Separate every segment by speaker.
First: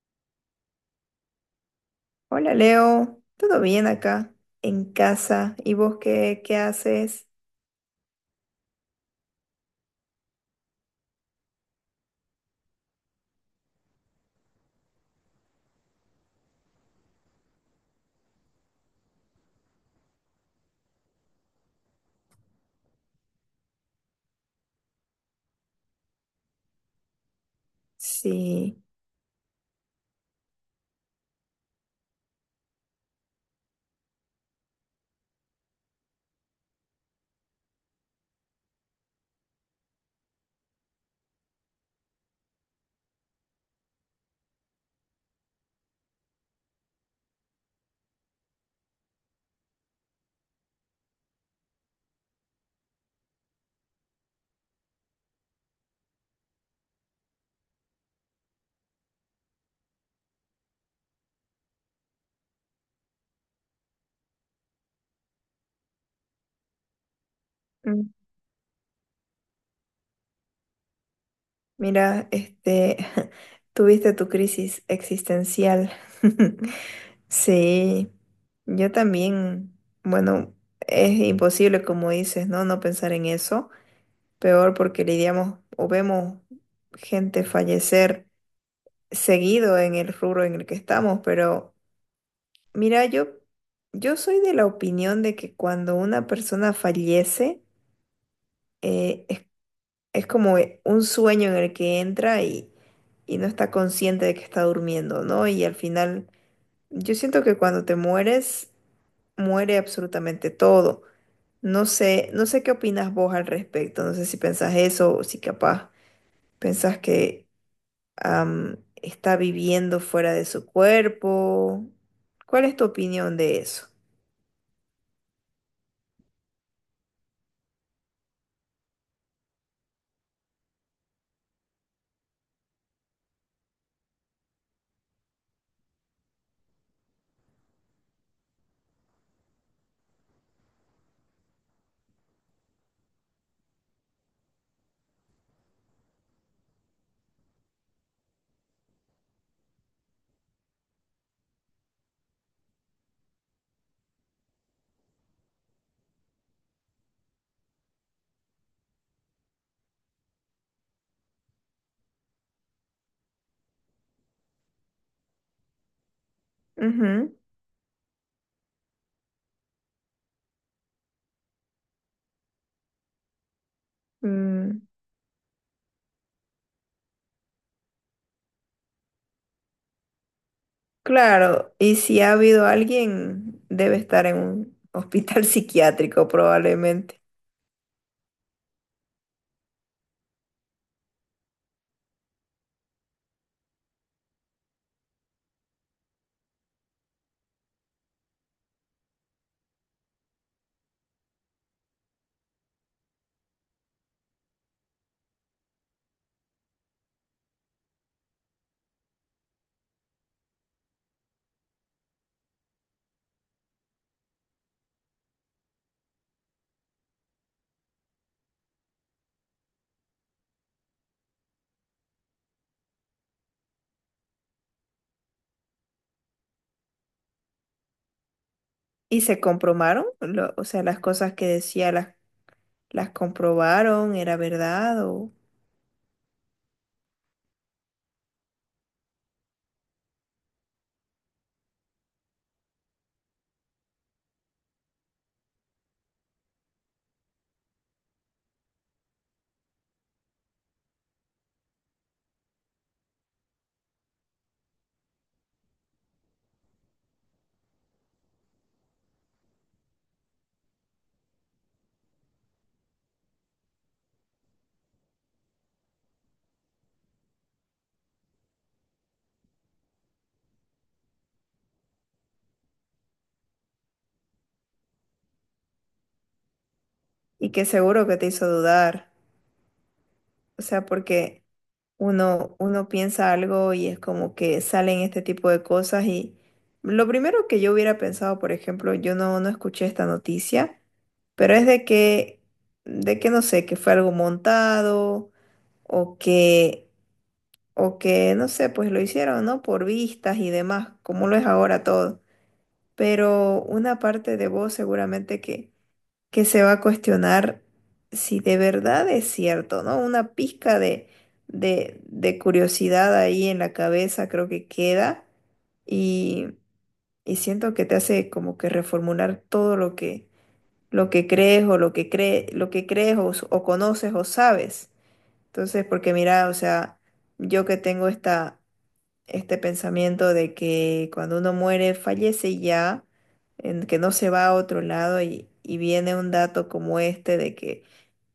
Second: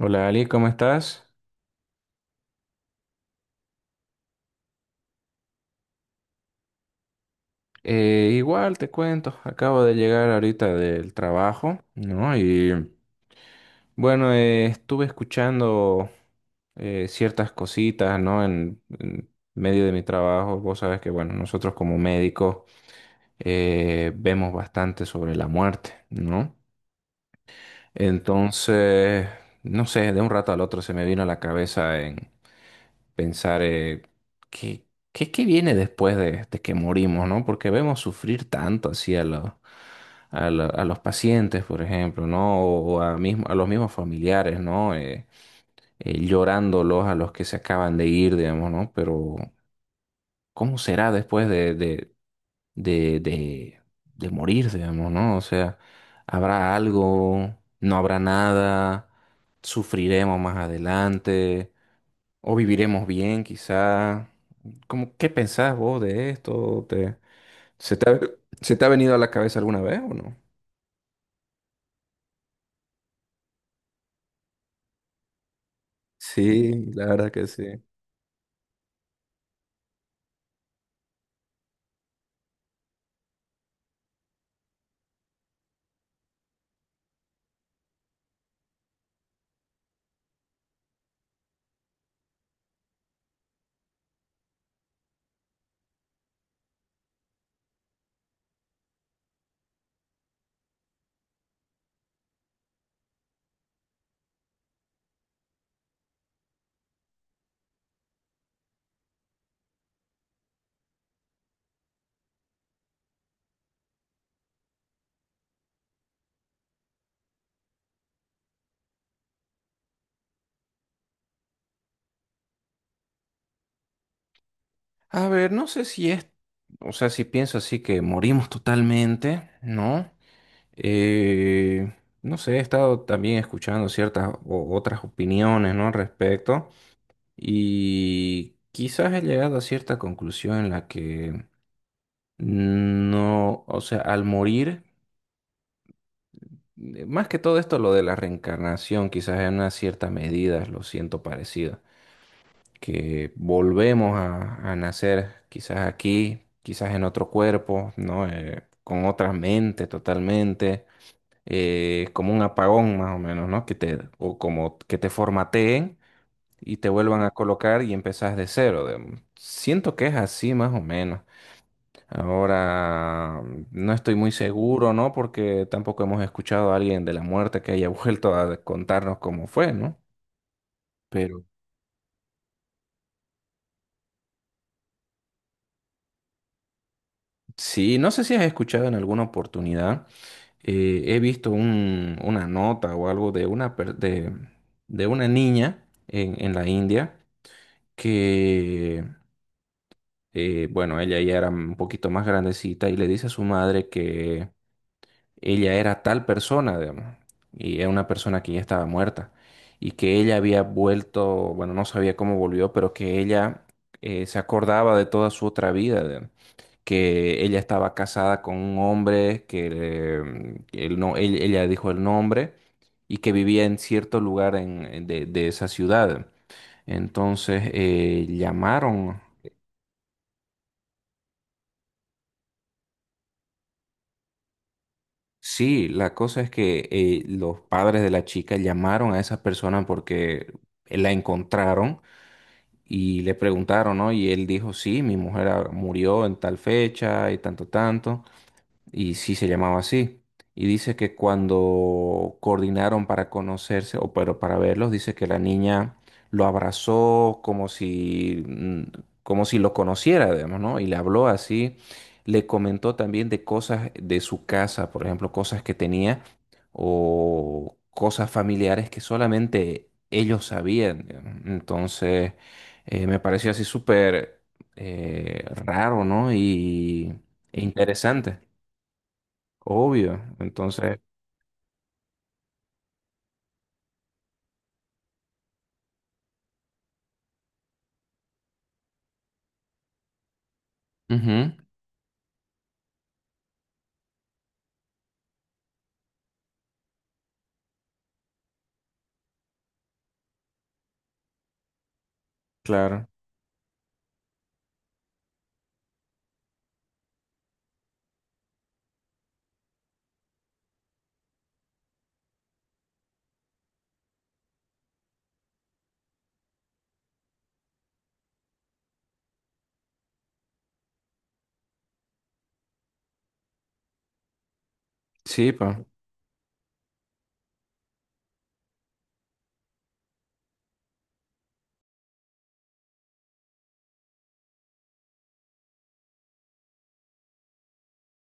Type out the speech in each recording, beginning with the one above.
Speaker 1: Hola Ali, ¿cómo estás?
Speaker 2: Hola Leo, ¿todo bien acá en casa? ¿Y vos qué haces?
Speaker 1: Igual te cuento, acabo de llegar ahorita del trabajo, ¿no? Y bueno, estuve escuchando ciertas cositas, ¿no? En medio de mi trabajo, vos sabes que, bueno, nosotros como médicos vemos bastante sobre la muerte, ¿no?
Speaker 2: Sí.
Speaker 1: Entonces, no sé, de un rato al otro se me vino a la cabeza pensar qué, qué viene después de que morimos, ¿no? Porque vemos sufrir tanto así a los pacientes, por ejemplo, ¿no? O a, mismo, a los mismos familiares, ¿no? Llorándolos a los que se acaban de ir, digamos, ¿no? Pero, ¿cómo será después de, de, de morir, digamos, ¿no? O sea, ¿habrá algo? ¿No habrá nada? ¿Sufriremos más adelante? O viviremos bien, quizá. ¿Cómo, qué pensás vos de esto? ¿Te, se
Speaker 2: Mm.
Speaker 1: te ha, se te ha venido a la cabeza alguna vez o no?
Speaker 2: Mira, tuviste tu crisis existencial.
Speaker 1: Sí, la verdad que sí.
Speaker 2: Sí, yo también, bueno, es imposible como dices, ¿no? No pensar en eso. Peor porque lidiamos o vemos gente fallecer seguido en el rubro en el que estamos, pero... Mira, yo soy de la opinión de que cuando una persona fallece, eh, es, es como un sueño en el que entra y no está consciente de que está durmiendo, ¿no? Y al final, yo siento que cuando te mueres, muere absolutamente todo. No sé, no sé qué opinas vos al respecto, no sé si pensás eso o si capaz pensás que está viviendo fuera de su cuerpo. ¿Cuál es tu opinión de eso?
Speaker 1: A ver, no sé si es, o sea, si pienso así que morimos totalmente, ¿no? Eh, no sé, he estado también escuchando ciertas otras opiniones, ¿no? Al respecto y quizás he llegado a cierta conclusión en la que no, o sea, al morir más que todo esto, lo de la reencarnación, quizás en una cierta medida lo siento parecido, que volvemos a nacer quizás aquí, quizás en otro cuerpo, ¿no? Con otra mente totalmente, como un apagón más o menos, ¿no? Que te, o como que te formateen y te vuelvan a colocar y empezás de cero. Siento que es así más o menos. Ahora, no estoy muy
Speaker 2: Mm,
Speaker 1: seguro, ¿no? Porque tampoco hemos escuchado a alguien de la muerte que haya vuelto a contarnos cómo fue, ¿no? Pero
Speaker 2: claro, y si ha habido alguien, debe estar en un hospital psiquiátrico probablemente.
Speaker 1: sí, no sé si has escuchado en alguna oportunidad, he visto una nota o algo de una niña en la India que, bueno, ella ya era un poquito más grandecita y le dice a su madre ella era tal persona, digamos, y era una persona que ya estaba muerta, y que ella había vuelto, bueno, no sabía cómo volvió, pero que ella se acordaba de toda su otra vida, digamos, que ella estaba casada con un hombre, que, él no, ella dijo el nombre, y que vivía en cierto lugar de esa ciudad. Entonces llamaron.
Speaker 2: ¿Y se comprobaron? O sea, las cosas que decía las comprobaron, ¿era verdad o?
Speaker 1: Sí, la cosa es que los padres de la chica llamaron a esa persona porque la encontraron y le preguntaron, ¿no? Y él dijo, sí, mi mujer murió en tal fecha y tanto, tanto y sí se llamaba así. Y dice que cuando coordinaron para conocerse, o pero para verlos, dice que la niña lo abrazó como si lo conociera, digamos, ¿no? Y le habló así, le comentó también de cosas de su casa, por ejemplo, cosas que tenía o cosas familiares que solamente ellos sabían, digamos. Entonces, me pareció así súper raro, ¿no? Y,
Speaker 2: Y
Speaker 1: e
Speaker 2: que seguro que te
Speaker 1: interesante.
Speaker 2: hizo dudar.
Speaker 1: Obvio.
Speaker 2: O sea,
Speaker 1: Entonces.
Speaker 2: porque uno piensa algo y es como que salen este tipo de cosas y lo primero que yo hubiera pensado, por ejemplo, yo no escuché esta noticia,
Speaker 1: Ujú.
Speaker 2: pero es de que, no sé, que fue algo montado o que, o que, no sé, pues lo hicieron, ¿no? Por vistas y demás, como lo es ahora todo.
Speaker 1: Claro.
Speaker 2: Pero una parte de vos seguramente que se va a cuestionar si de verdad es cierto, ¿no? Una pizca de curiosidad ahí en la cabeza creo que queda y, y siento que te hace como que reformular todo lo que crees o lo que crees o conoces o sabes.
Speaker 1: Sí, pa.
Speaker 2: Entonces, porque mira, o sea, yo que tengo este pensamiento de que cuando uno muere, fallece y ya, en que no se va a otro lado y viene un dato como este de que,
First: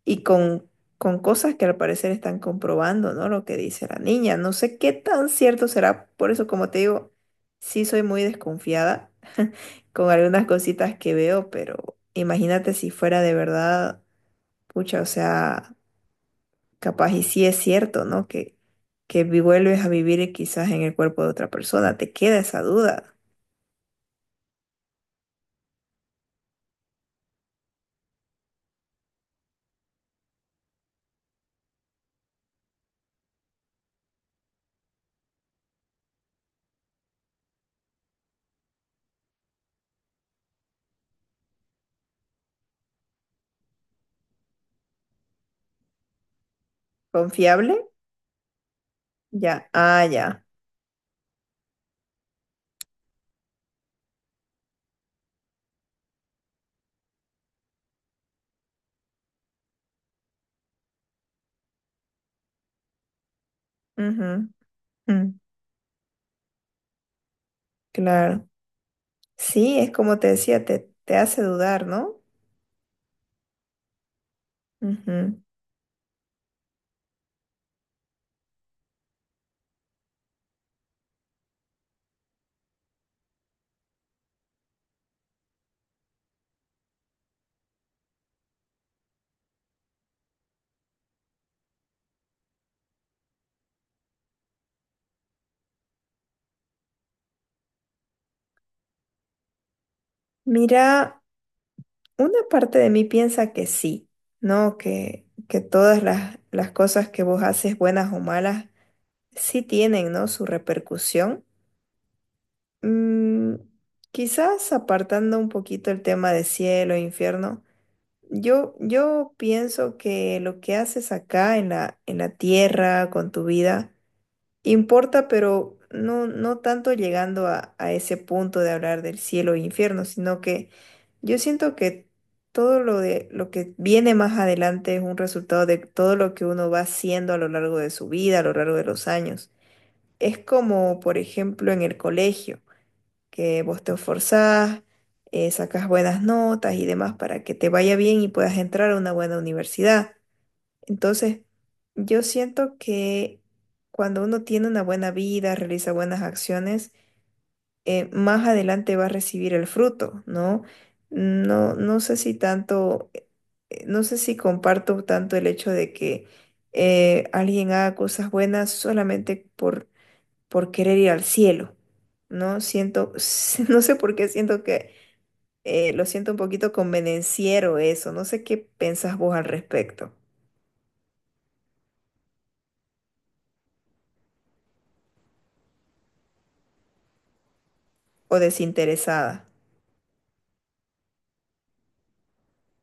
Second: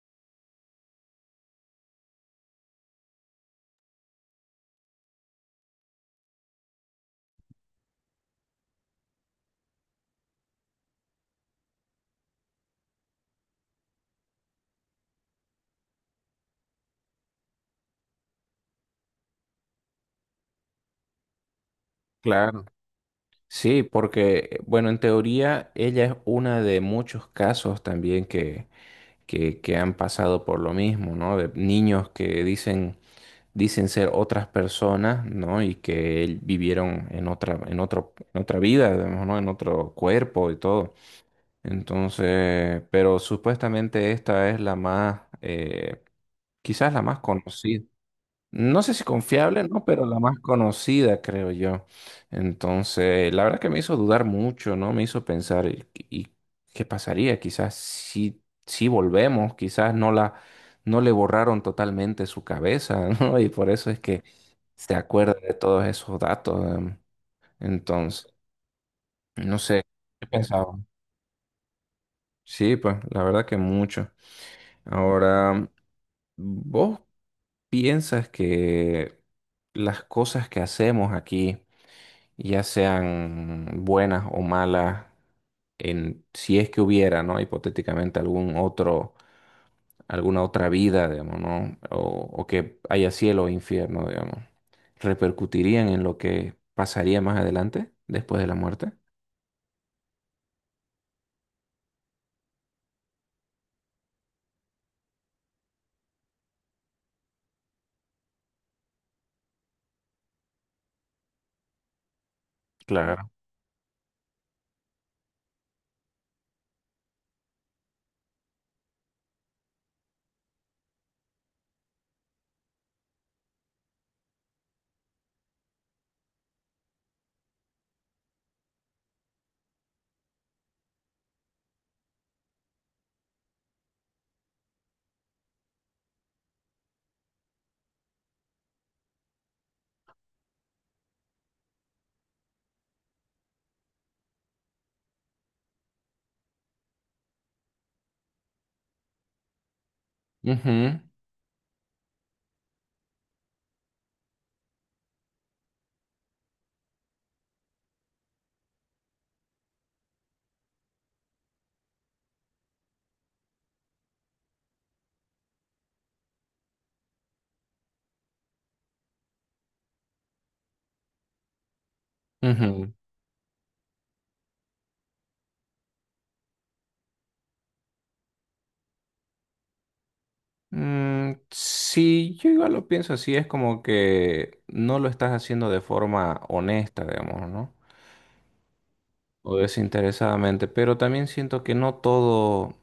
Speaker 2: y con cosas que al parecer están comprobando, ¿no? Lo que dice la niña, no sé qué tan cierto será, por eso como te digo, sí soy muy desconfiada con algunas cositas que veo, pero imagínate si fuera de verdad, pucha, o sea... Capaz y sí es cierto, ¿no? Que vuelves a vivir y quizás en el cuerpo de otra persona, te queda esa
Speaker 1: Claro.
Speaker 2: duda.
Speaker 1: Sí, porque, bueno, en teoría ella es una de muchos casos también que han pasado por lo mismo, ¿no? De niños que dicen ser otras personas, ¿no? Y que él vivieron en otra vida, digamos, ¿no? En otro cuerpo y todo. Entonces, pero supuestamente esta es la más, quizás la más
Speaker 2: ¿Confiable?
Speaker 1: conocida. No sé si confiable,
Speaker 2: Ya,
Speaker 1: ¿no?
Speaker 2: ah,
Speaker 1: Pero la más
Speaker 2: ya.
Speaker 1: conocida, creo yo. Entonces, la verdad que me hizo dudar mucho, ¿no? Me hizo pensar, ¿Y qué pasaría? Quizás sí volvemos, quizás no la, no le borraron totalmente su cabeza, ¿no? Y por eso es que
Speaker 2: Ujú,
Speaker 1: se acuerda
Speaker 2: mm,
Speaker 1: de todos esos datos. Entonces,
Speaker 2: claro.
Speaker 1: no
Speaker 2: Sí,
Speaker 1: sé,
Speaker 2: es como
Speaker 1: ¿qué
Speaker 2: te decía,
Speaker 1: pensaba?
Speaker 2: te hace dudar, ¿no?
Speaker 1: Sí, pues, la verdad que mucho.
Speaker 2: Ujú.
Speaker 1: Ahora, ¿vos piensas que las cosas que hacemos aquí ya sean buenas o malas, si es que hubiera, ¿no? Hipotéticamente alguna otra vida, digamos, ¿no? O que haya cielo o infierno, digamos, ¿repercutirían en lo que pasaría más adelante, después de la muerte?
Speaker 2: Mira, una parte de mí piensa que sí, ¿no? Que todas las cosas que vos haces, buenas o malas, sí tienen, ¿no? Su repercusión.
Speaker 1: Claro.
Speaker 2: Mm. Quizás apartando un poquito el tema de cielo e infierno, yo pienso que lo que haces acá en la tierra, con tu vida, importa, pero no, no tanto llegando a ese punto de hablar del cielo e infierno, sino que yo siento que todo lo que viene más adelante es un resultado de todo lo que uno va haciendo a lo largo de su vida, a lo largo de los años. Es como, por ejemplo, en el colegio que vos te esforzás, sacas buenas notas y demás para que te vaya bien y puedas entrar a una buena universidad.
Speaker 1: Ujú,
Speaker 2: Entonces, yo siento que cuando uno tiene una buena vida, realiza buenas acciones, más adelante va a recibir el fruto, ¿no? No, no sé si tanto, no sé si comparto tanto el hecho de que alguien haga cosas buenas solamente por querer ir al cielo, ¿no?
Speaker 1: ujú.
Speaker 2: Siento, no sé por qué siento que lo siento un poquito convenenciero eso, no sé qué pensás vos al respecto,
Speaker 1: Mm, sí, yo igual lo pienso así, es como que no lo estás haciendo de forma honesta, digamos, ¿no?
Speaker 2: o desinteresada.
Speaker 1: O desinteresadamente, pero también siento que no todo.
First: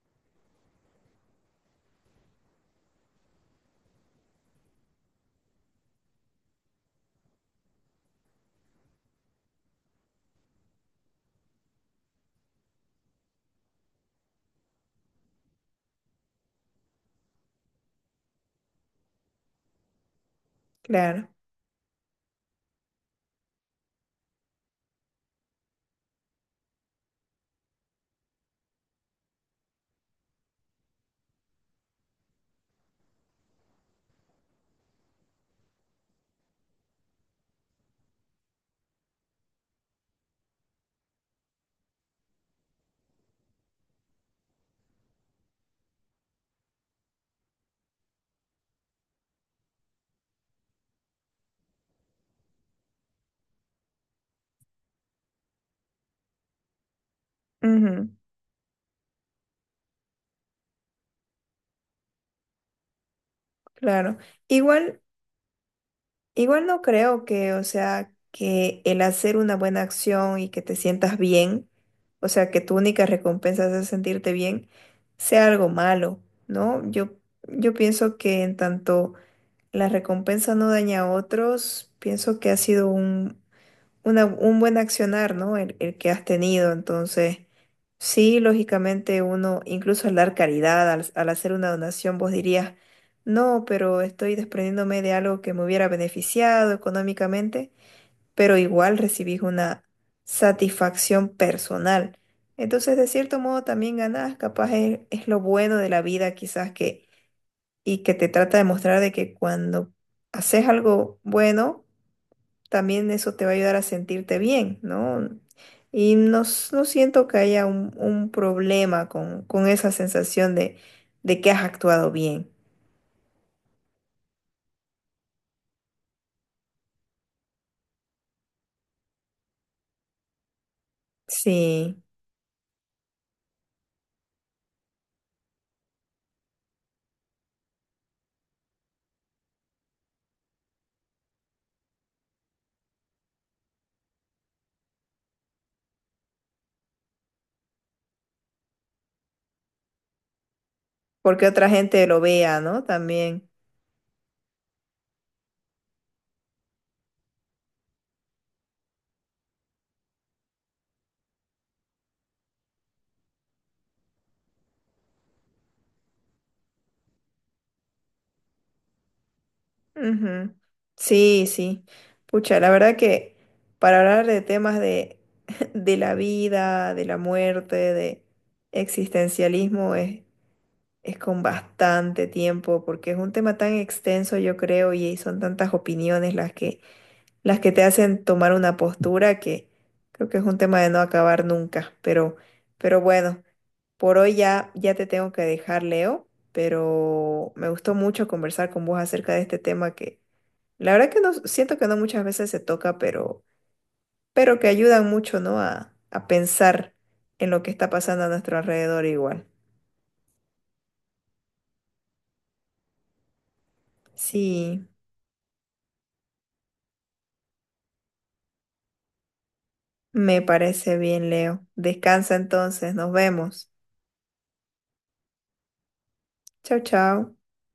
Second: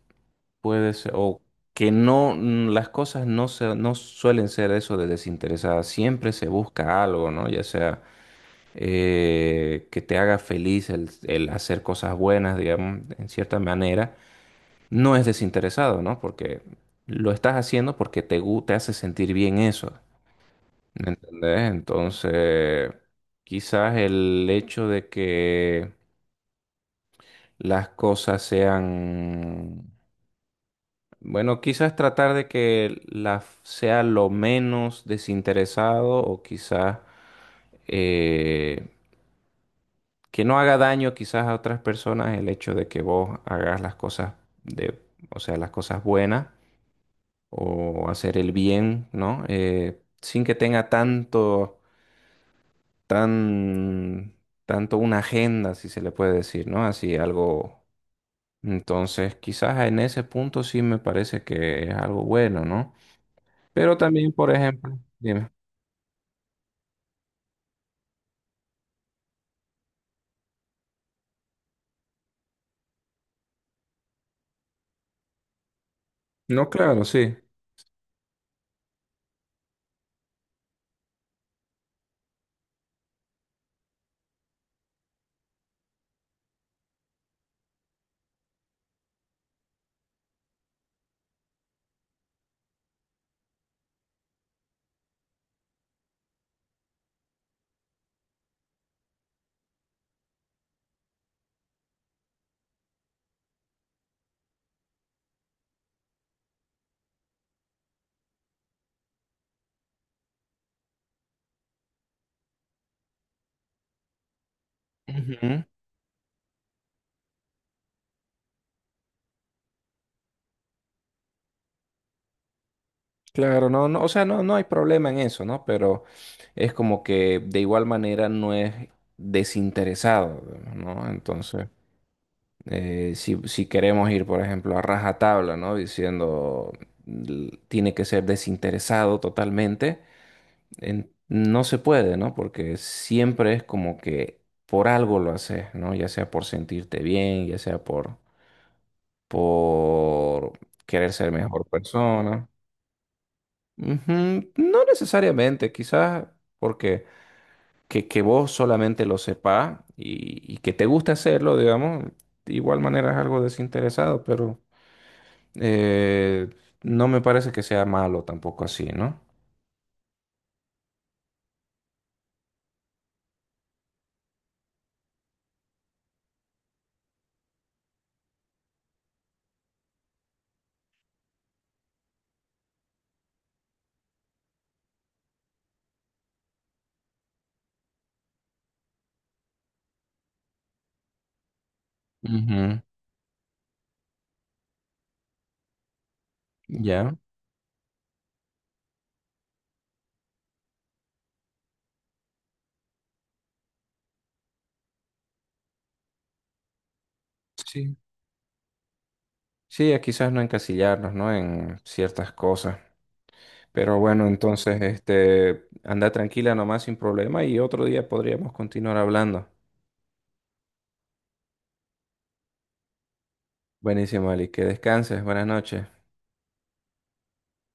Speaker 1: Puede ser, o que no, las cosas no, se, no suelen ser eso de desinteresadas, siempre se busca algo, ¿no? Ya sea que te haga feliz el hacer cosas buenas, digamos, en cierta manera, no es desinteresado, ¿no? Porque lo estás haciendo porque te hace sentir bien eso, ¿me
Speaker 2: Claro,
Speaker 1: entendés? Entonces, quizás el hecho de que las cosas sean Bueno, quizás tratar de que sea lo menos desinteresado o quizás eh, que no haga daño quizás a otras personas el hecho de que vos hagas las cosas de, o sea, las cosas buenas o hacer el bien, ¿no? Sin que tenga tanto, tan, tanto una agenda, si se le puede decir, ¿no? Así algo.
Speaker 2: ujú,
Speaker 1: Entonces, quizás en ese punto sí me parece que es algo bueno, ¿no? Pero
Speaker 2: claro.
Speaker 1: también, por ejemplo,
Speaker 2: Igual.
Speaker 1: dime.
Speaker 2: Igual no creo que, o sea, que el hacer una buena acción y que te sientas bien, o sea, que tu única recompensa es sentirte bien, sea algo malo,
Speaker 1: No,
Speaker 2: ¿no?
Speaker 1: claro,
Speaker 2: Yo,
Speaker 1: sí.
Speaker 2: yo pienso que en tanto la recompensa no daña a otros, pienso que ha sido un buen accionar, ¿no? El que has tenido. Entonces, sí, lógicamente uno, incluso al dar caridad, al hacer una donación, vos dirías, no, pero estoy desprendiéndome de algo que me hubiera beneficiado económicamente, pero igual recibís una satisfacción personal. Entonces, de cierto modo, también ganás, capaz es lo bueno de la vida, quizás que, y que te trata de mostrar de que cuando haces algo bueno, también eso te va a ayudar a sentirte bien, ¿no?
Speaker 1: Ujú.
Speaker 2: Y no, no siento que haya un problema con esa sensación de que has actuado bien.
Speaker 1: Claro, no, no, o sea, no, no hay problema en eso, ¿no? Pero es como que de igual manera no es desinteresado, ¿no? Entonces,
Speaker 2: Sí,
Speaker 1: si queremos ir, por ejemplo, a rajatabla, ¿no? Diciendo tiene que ser desinteresado totalmente, no se puede, ¿no? Porque siempre es como que por algo lo haces, ¿no? Ya sea por sentirte bien, ya sea por querer ser
Speaker 2: porque
Speaker 1: mejor
Speaker 2: otra gente lo
Speaker 1: persona.
Speaker 2: vea, ¿no? También.
Speaker 1: Ujú. No necesariamente, quizás porque que vos solamente lo sepas y que te guste hacerlo, digamos, de igual manera es algo desinteresado, pero eh, no me parece que sea malo tampoco así, ¿no?
Speaker 2: Ujú. Sí, sí. Pucha, la verdad que para hablar de temas de, de la vida, de la muerte, de existencialismo, es con bastante tiempo, porque es un tema tan extenso, yo creo, y son tantas opiniones las que te hacen tomar una postura que creo que es un tema de no acabar nunca. Pero,
Speaker 1: Ujú.
Speaker 2: pero bueno, por hoy ya, ya te tengo que dejar, Leo,
Speaker 1: Ya,
Speaker 2: pero me gustó mucho conversar con vos acerca de este tema que la verdad que no siento que no muchas veces se toca, pero que ayudan mucho, ¿no? A pensar en lo que está
Speaker 1: sí.
Speaker 2: pasando a nuestro alrededor igual.
Speaker 1: Sí, a quizás no encasillarnos, ¿no? En ciertas cosas. Pero bueno, entonces,
Speaker 2: Sí.
Speaker 1: este, anda tranquila nomás sin problema y otro día podríamos continuar hablando.
Speaker 2: Me parece bien, Leo. Descansa entonces, nos vemos.
Speaker 1: Buenísimo, Ali, que descanses, buenas noches.
Speaker 2: Chao, chao.